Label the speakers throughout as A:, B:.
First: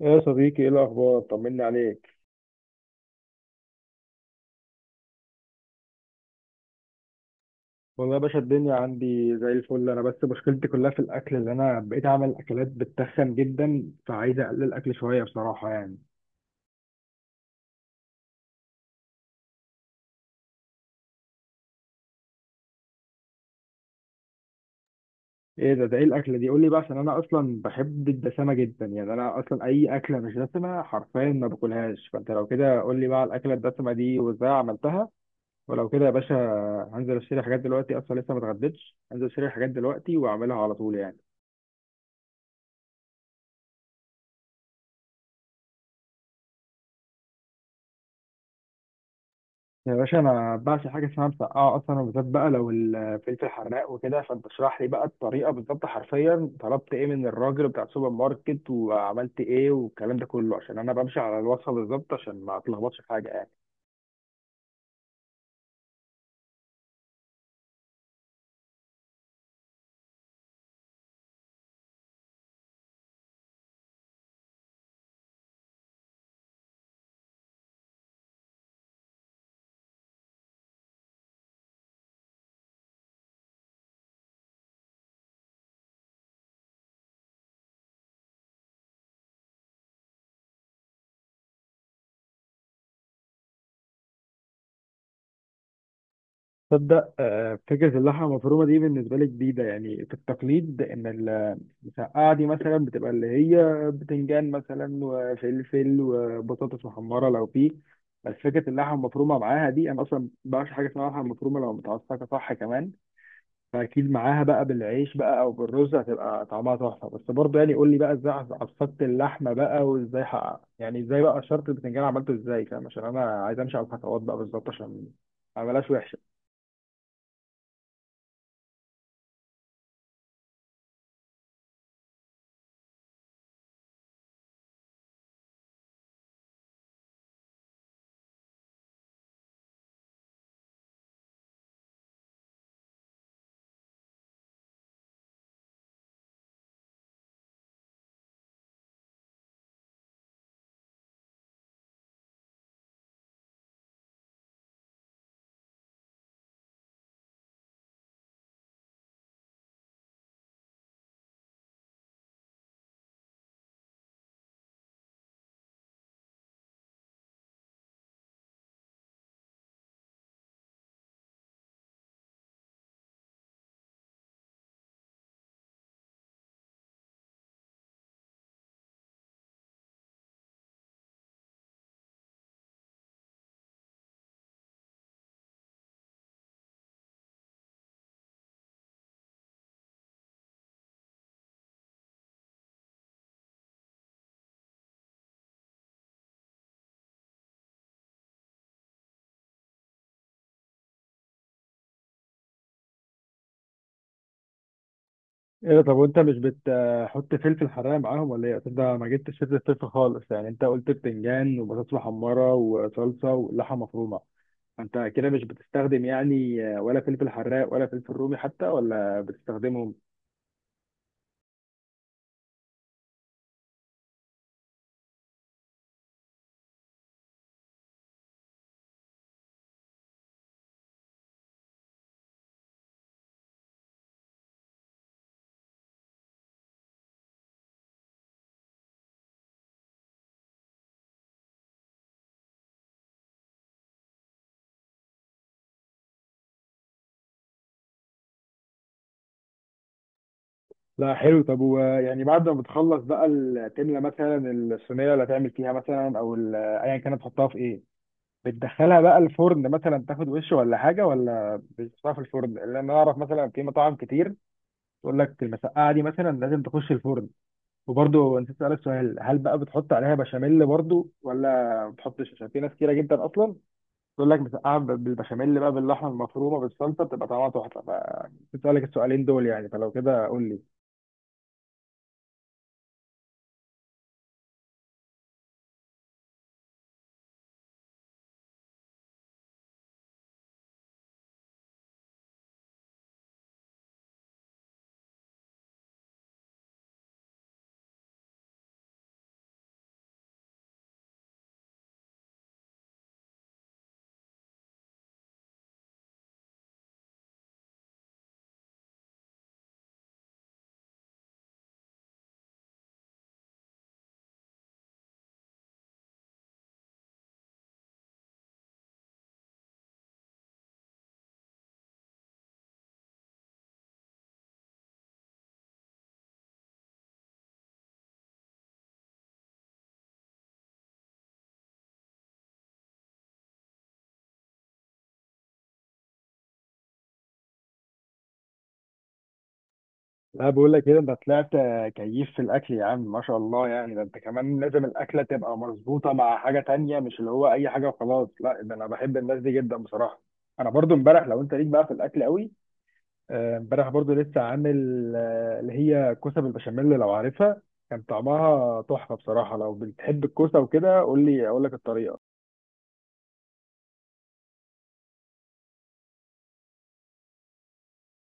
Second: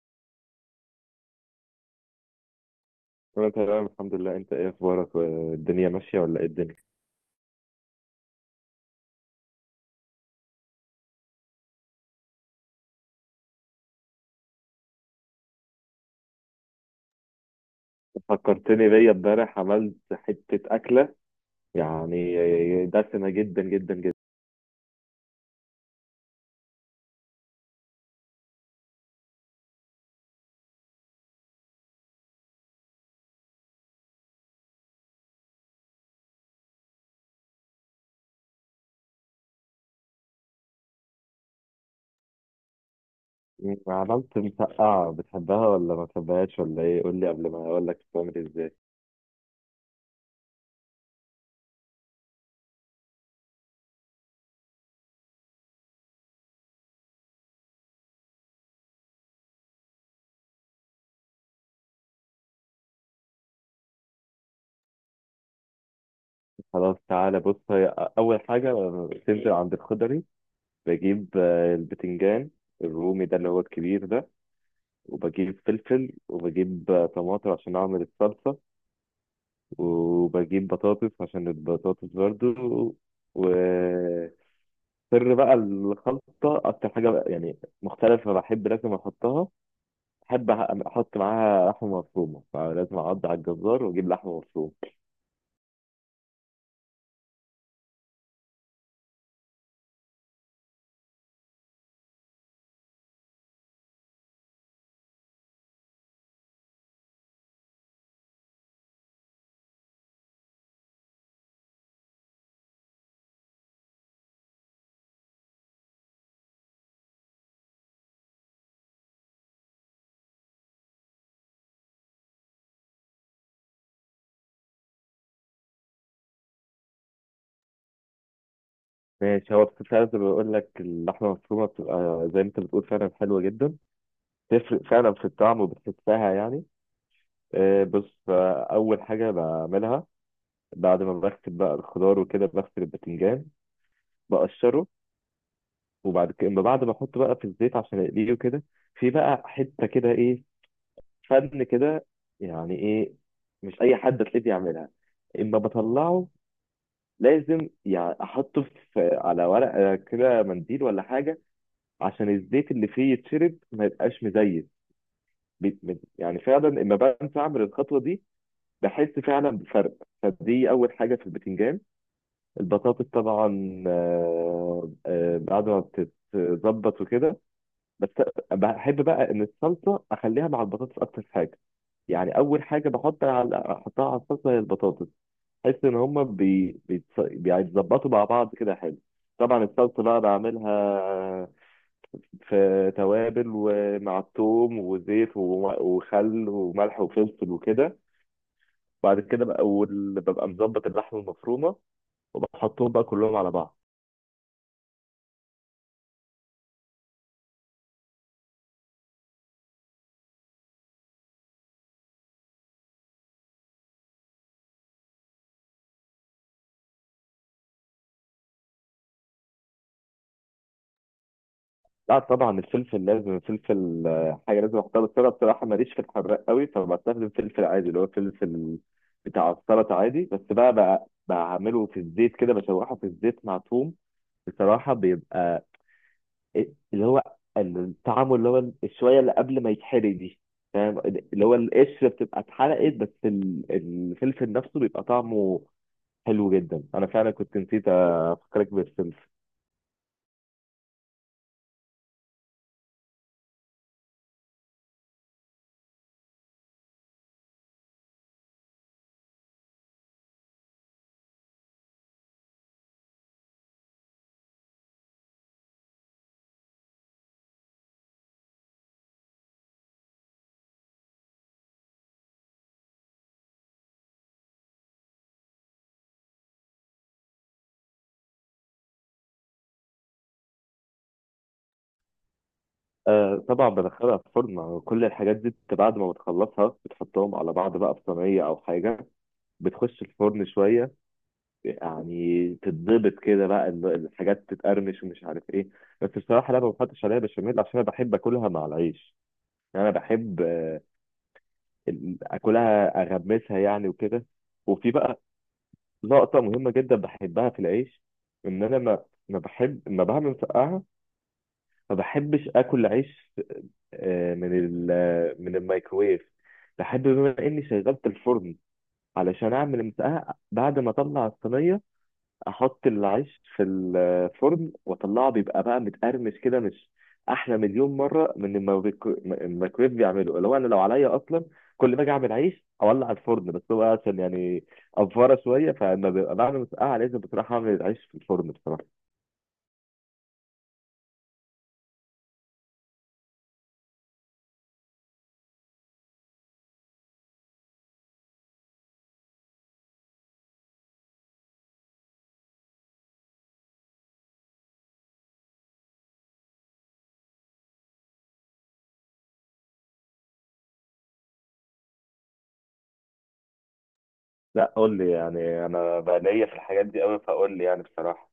A: يا صديقي ايه الاخبار طمني عليك.
B: انا تمام الحمد لله. انت ايه اخبارك؟ والدنيا ماشيه ولا ايه الدنيا؟
A: والله يا باشا الدنيا عندي زي الفل، انا بس مشكلتي كلها في الاكل، اللي انا بقيت اعمل اكلات بتخن جدا، فعايز اقلل الاكل شويه بصراحه يعني.
B: فكرتني، بيا امبارح عملت حته اكله، يعني دسمه جدا جدا جدا.
A: ايه ده، ايه الاكله دي؟ قول لي بقى، عشان انا اصلا بحب الدسمه جدا يعني، انا اصلا اي اكله مش دسمه حرفيا ما باكلهاش، فانت لو كده قول لي بقى على الاكله الدسمه دي وازاي عملتها. ولو كده يا باشا هنزل اشتري حاجات دلوقتي، اصلا لسه ما اتغديتش، هنزل اشتري حاجات دلوقتي واعملها على طول يعني.
B: عملت مسقعه، بتحبها ولا ما بتحبهاش ولا ايه؟ قول لي قبل ما اقول لك بتعمل ازاي.
A: يا باشا انا بعشق حاجه اسمها مسقعه اصلا، وبالذات بقى لو الفلفل حراق وكده، فانت اشرح لي بقى الطريقه بالظبط، حرفيا طلبت ايه من الراجل بتاع السوبر ماركت وعملت ايه والكلام ده كله، عشان انا بمشي على الوصفه بالظبط عشان ما اتلخبطش في حاجه يعني.
B: خلاص تعالى بص، هي اول حاجه تنزل عند الخضري، بجيب البتنجان الرومي ده اللي هو الكبير ده، وبجيب فلفل، وبجيب طماطم عشان اعمل الصلصه، وبجيب بطاطس عشان البطاطس برضو. وسر بقى الخلطة، أكتر حاجة بقى مختلفة بحب لازم أحطها، بحب أحط معاها لحمة مفرومة، فلازم أعض على الجزار وأجيب لحمة مفرومة.
A: تصدق فكرة اللحمة المفرومة دي بالنسبة لي جديدة يعني، في التقليد إن المسقعة دي مثلا بتبقى اللي هي بتنجان مثلا وفلفل وبطاطس محمرة لو فيه، بس فكرة اللحمة المفرومة معاها دي أنا أصلا مبعرفش حاجة اسمها لحمة مفرومة لو متعصقة صح كمان، فأكيد معاها بقى بالعيش بقى أو بالرز هتبقى طعمها تحفة. بس برضه يعني قول لي بقى إزاي عصقت اللحمة بقى وإزاي حقق. يعني إزاي بقى شرط البتنجان عملته إزاي، فاهم؟ عشان أنا عايز أمشي على الخطوات بقى بالظبط عشان ما أعملهاش وحشة.
B: ماشي، هو فعلا زي ما بقول لك اللحمة المفرومة بتبقى زي ما أنت بتقول فعلا حلوة جدا، تفرق فعلا في الطعم وبتحسها يعني. بص، أول حاجة بعملها بعد ما بغسل بقى الخضار وكده، بغسل الباذنجان بقشره، وبعد كده أما بعد ما احطه بقى في الزيت عشان اقليه وكده، في بقى حته كده ايه، فن كده، يعني ايه، مش اي حد تلاقيه بيعملها. اما بطلعه لازم يعني احطه في على ورقه كده منديل ولا حاجه عشان الزيت اللي فيه يتشرب ما يبقاش مزيت. يعني فعلا اما بنسى اعمل الخطوه دي بحس فعلا بفرق. فدي اول حاجه في البتنجان. البطاطس طبعا بعد ما بتتظبط وكده، بس بحب بقى ان الصلصه اخليها مع البطاطس اكتر حاجه، يعني اول حاجه بحط احطها على الصلصه هي البطاطس. بحس ان هما بيتظبطوا مع بعض كده حلو. طبعا الصلصه بقى بعملها في توابل، ومع الثوم وزيت وخل وملح وفلفل وكده. بعد كده بقى ببقى مظبط اللحمه المفرومه وبحطهم بقى كلهم على بعض.
A: ايه ده، طب وانت مش بتحط فلفل حراق معاهم ولا ايه؟ أصل ده ما جبتش سيره الفلفل خالص يعني، انت قلت بتنجان وبطاطس محمره وصلصه ولحمه مفرومه، انت كده مش بتستخدم يعني ولا فلفل حراق ولا فلفل رومي حتى، ولا بتستخدمهم؟
B: لا طبعا الفلفل، لازم الفلفل حاجه لازم احطها، بس انا بصراحه ماليش في الحراق قوي، فبستخدم فلفل عادي اللي هو فلفل بتاع السلطه عادي، بس بقى بعمله في الزيت كده، بشوحه في الزيت مع توم. بصراحه بيبقى إيه- اللي هو الطعم، اللي هو الشويه اللي قبل ما يتحرق دي، فاهم؟ اللي هو القشره بتبقى اتحرقت، بس الفلفل نفسه بيبقى طعمه حلو جدا. انا فعلا كنت نسيت افكرك بالفلفل.
A: لا حلو. طب ويعني بعد ما بتخلص بقى تملى مثلا الصينيه اللي هتعمل فيها مثلا، او ايا كانت تحطها في ايه؟ بتدخلها بقى الفرن مثلا تاخد وش ولا حاجه، ولا بتحطها في الفرن؟ لان انا اعرف مثلا في مطاعم كتير تقول لك المسقعه دي مثلا لازم تخش الفرن. وبرضه نسيت اسالك سؤال، هل بقى بتحط عليها بشاميل برضه ولا ما بتحطش؟ عشان في ناس كتيره جدا اصلا تقول لك مسقعه بالبشاميل بقى باللحمه المفرومه بالصلصه بتبقى طعمها تحفه، فنسيت اسالك السؤالين دول يعني، فلو كده قول لي.
B: آه طبعا بدخلها في فرن، كل الحاجات دي بعد ما بتخلصها بتحطهم على بعض بقى في صينية أو حاجة، بتخش الفرن شوية، يعني تتضبط كده بقى الحاجات تتقرمش ومش عارف إيه. بس بصراحة لا، ما بحطش عليها بشاميل، عشان أنا بحب آكلها مع العيش. يعني أنا بحب آكلها أغمسها يعني وكده. وفي بقى لقطة مهمة جدا بحبها في العيش، إن أنا ما بعمل مسقعة ما بحبش اكل عيش آه، من ال- آه، من الميكروويف. بحب بما اني شغلت الفرن علشان اعمل مسقعه، بعد ما اطلع الصينيه احط العيش في الفرن واطلعه، بيبقى بقى متقرمش كده، مش احلى مليون مره من الميكروويف بيعمله؟ اللي هو انا لو عليا اصلا كل ما اجي اعمل عيش اولع الفرن، بس هو عشان يعني افاره شويه، فلما ببقى بعمل مسقعه لازم بصراحه اعمل العيش في الفرن بصراحه.
A: لا بقول لك كده انت طلعت كيف في الاكل يا عم، ما شاء الله يعني، ده انت كمان لازم الاكله تبقى مظبوطه مع حاجه تانية، مش اللي هو اي حاجه وخلاص، لا ده انا بحب الناس دي جدا بصراحه. انا برضو امبارح، لو انت ليك بقى في الاكل قوي، امبارح برضو لسه عامل اللي هي كوسه بالبشاميل لو عارفها، كان طعمها تحفه بصراحه، لو بتحب الكوسه وكده قول لي اقول لك الطريقه.
B: لا قول لي، يعني انا بقى ليا في الحاجات دي قوي، فقول لي يعني بصراحه.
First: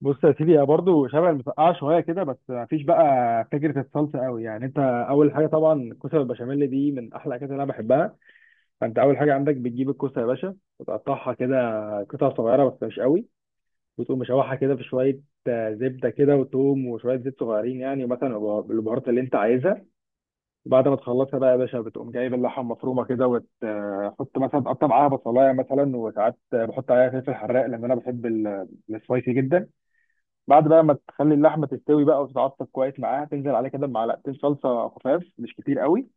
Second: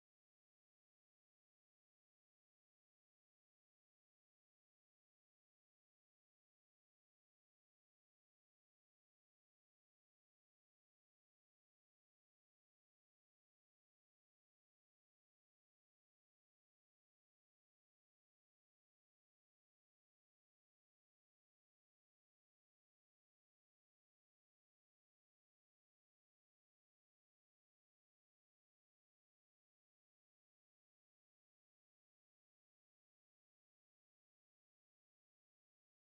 A: بص يا سيدي، هي برضو شبه المسقعه شويه كده بس ما فيش بقى فكره الصلصه قوي يعني، انت اول حاجه طبعا الكوسه بالبشاميل دي من احلى الاكلات اللي انا بحبها، فانت اول حاجه عندك بتجيب الكوسه يا باشا وتقطعها كده قطع صغيره بس مش قوي، وتقوم مشوحها كده في شويه زبده كده وتوم وشويه زيت صغيرين يعني، مثلا البهارات اللي انت عايزها. وبعد ما تخلصها بقى يا باشا بتقوم جايب اللحمه المفرومه كده وتحط مثلا، تقطع معاها بصلايه مثلا، وساعات بحط عليها فلفل حراق لان انا بحب السبايسي جدا. بعد بقى ما تخلي اللحمه تستوي بقى وتتعصب كويس معاها، تنزل عليها كده بمعلقتين صلصه خفاف مش كتير قوي،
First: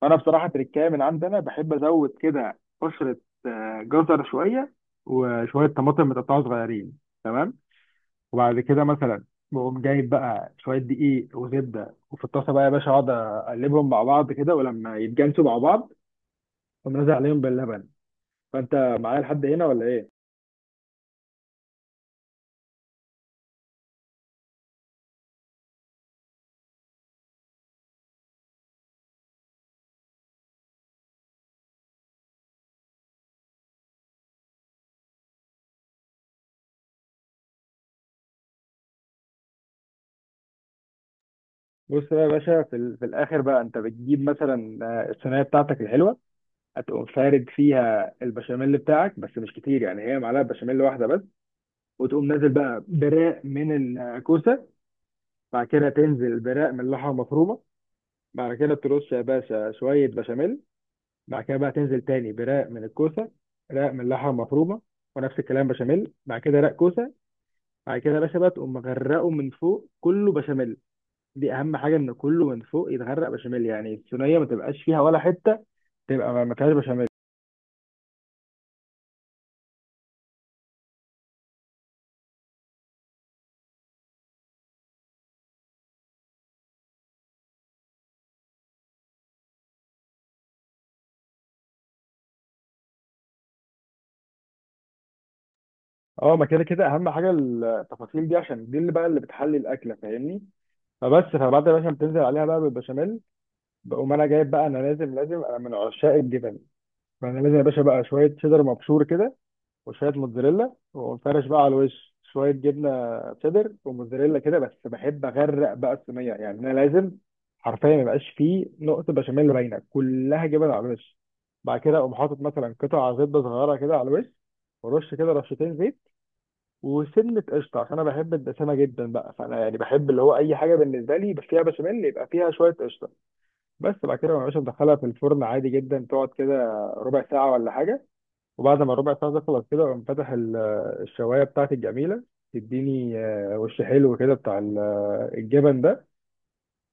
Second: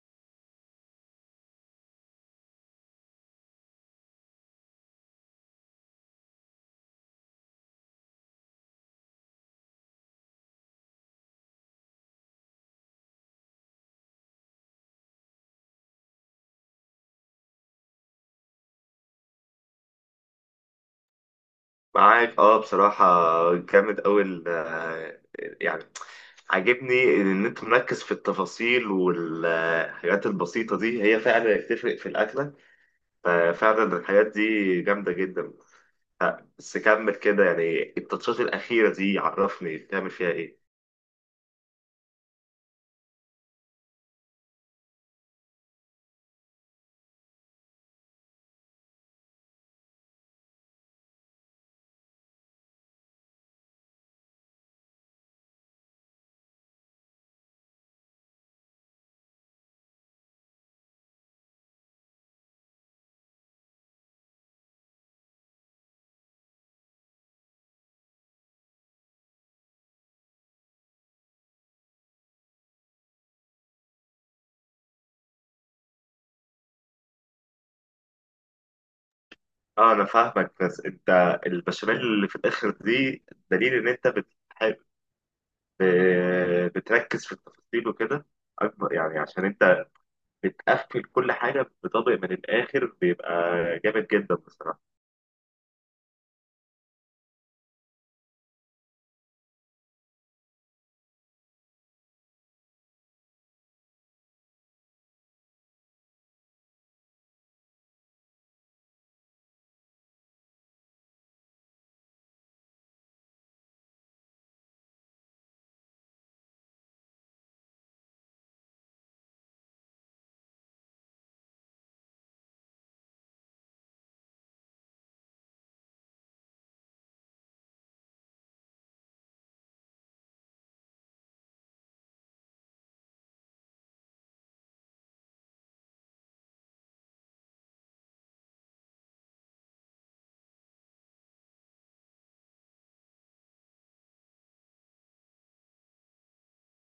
A: فانا بصراحه تركايه من عندنا بحب ازود كده قشره، جزر شويه وشويه طماطم متقطعه صغيرين، تمام؟ وبعد كده مثلا بقوم جايب بقى شويه دقيق وزبده، وفي الطاسه بقى يا باشا اقعد اقلبهم مع بعض كده، ولما يتجانسوا مع بعض اقوم نازل عليهم باللبن. فانت معايا لحد هنا ولا ايه؟
B: معاك اه بصراحة، جامد أوي يعني عاجبني إن أنت مركز في التفاصيل، والحاجات البسيطة دي هي فعلا بتفرق في الأكلة، ففعلا الحاجات دي جامدة جدا. بس كمل كده، يعني التاتشات الأخيرة دي عرفني بتعمل فيها إيه.
A: بص بقى يا باشا، في الاخر بقى انت بتجيب مثلا الصينيه بتاعتك الحلوه، هتقوم فارد فيها البشاميل بتاعك بس مش كتير يعني، هي معلقه بشاميل واحده بس، وتقوم نازل بقى براق من الكوسه، بعد كده تنزل براق من اللحمه المفرومه، بعد كده ترش يا باشا شويه بشاميل، بعد كده بقى تنزل تاني برق من الكوسه، رق من اللحمه المفرومه، ونفس الكلام بشاميل، بعد كده رق كوسه، بعد كده يا باشا بقى تقوم مغرقه من فوق كله بشاميل. دي اهم حاجه، ان كله من فوق يتغرق بشاميل، يعني الصينيه ما تبقاش فيها ولا حته تبقى ما فيهاش بشاميل.
B: اه أنا فاهمك، بس أنت البشاميل اللي في الآخر دي دليل إن أنت بتحب بتركز في التفاصيل وكده اكبر، يعني عشان انت بتقفل كل حاجه بطبق من الاخر، بيبقى جامد جدا بصراحه.
A: اه ما كده كده اهم حاجه التفاصيل دي، عشان دي اللي بقى اللي بتحلي الاكله، فاهمني؟ فبس فبعد يا باشا ما بتنزل عليها بقى بالبشاميل، بقوم انا جايب بقى، انا لازم انا من عشاق الجبن، فانا لازم يا باشا بقى شويه شيدر مبشور كده وشويه موتزاريلا، وفرش بقى على الوش شويه جبنه شيدر وموتزاريلا كده، بس بحب اغرق بقى الصينيه يعني، انا لازم حرفيا ما يبقاش فيه نقطه بشاميل باينه، كلها جبن على الوش. بعد كده اقوم حاطط مثلا قطع زبده صغيره كده على الوش، ورش كده رشتين زيت وسنه قشطه، عشان انا بحب الدسامه جدا بقى، فانا يعني بحب اللي هو اي حاجه بالنسبه لي فيها بشاميل يبقى فيها شويه قشطه. بس بعد كده ما بقاش مدخلها في الفرن عادي جدا، تقعد كده ربع ساعه ولا حاجه، وبعد ما الربع ساعة تخلص كده أقوم فاتح الشواية بتاعتي الجميلة، تديني وش حلو كده بتاع الجبن ده،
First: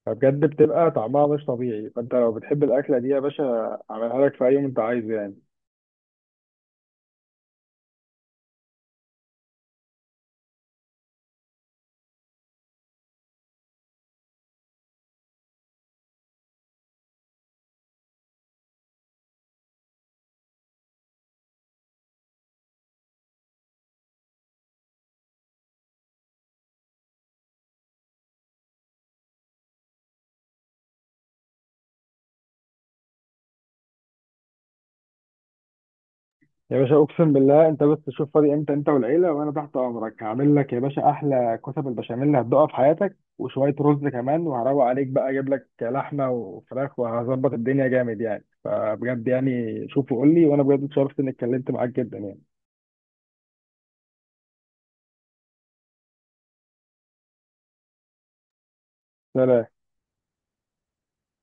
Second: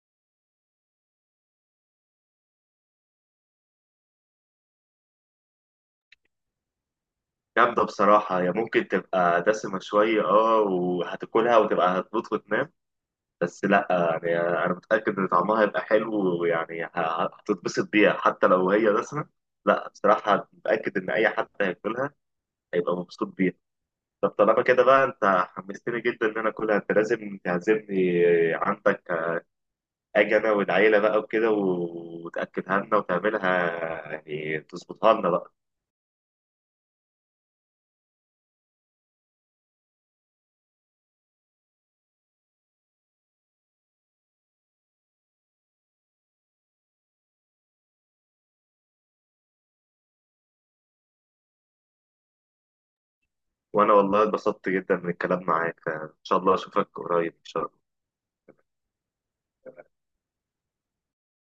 A: فبجد بتبقى طعمها مش طبيعي. فأنت لو بتحب الأكلة دي يا باشا أعملها لك في أي يوم أنت عايزه يعني.
B: جامده بصراحه، هي ممكن تبقى دسمه شويه اه، وهتاكلها وتبقى هتموت وتنام، بس لا يعني انا متاكد ان طعمها هيبقى حلو، ويعني هتتبسط بيها حتى لو هي دسمه. لا بصراحه متاكد ان اي حد هياكلها هيبقى مبسوط بيها. طب طالما كده بقى، انت حمستني جدا ان انا اكلها، انت لازم تعزمني عندك، اجي انا والعيله بقى وكده وتاكدها لنا وتعملها، يعني تظبطها لنا بقى.
A: يا باشا أقسم بالله، أنت بس تشوف فاضي إمتى أنت والعيلة وأنا تحت أمرك، هعمل لك يا باشا أحلى كتب البشاميل هتدوقها في حياتك، وشوية رز كمان، وهروق عليك بقى أجيب لك لحمة وفراخ وهظبط الدنيا جامد يعني. فبجد يعني شوف وقول لي، وأنا بجد اتشرفت إني اتكلمت معاك جدا يعني.
B: وانا والله اتبسطت جدا من الكلام معاك، ان شاء الله اشوفك قريب ان شاء الله.
A: سلام.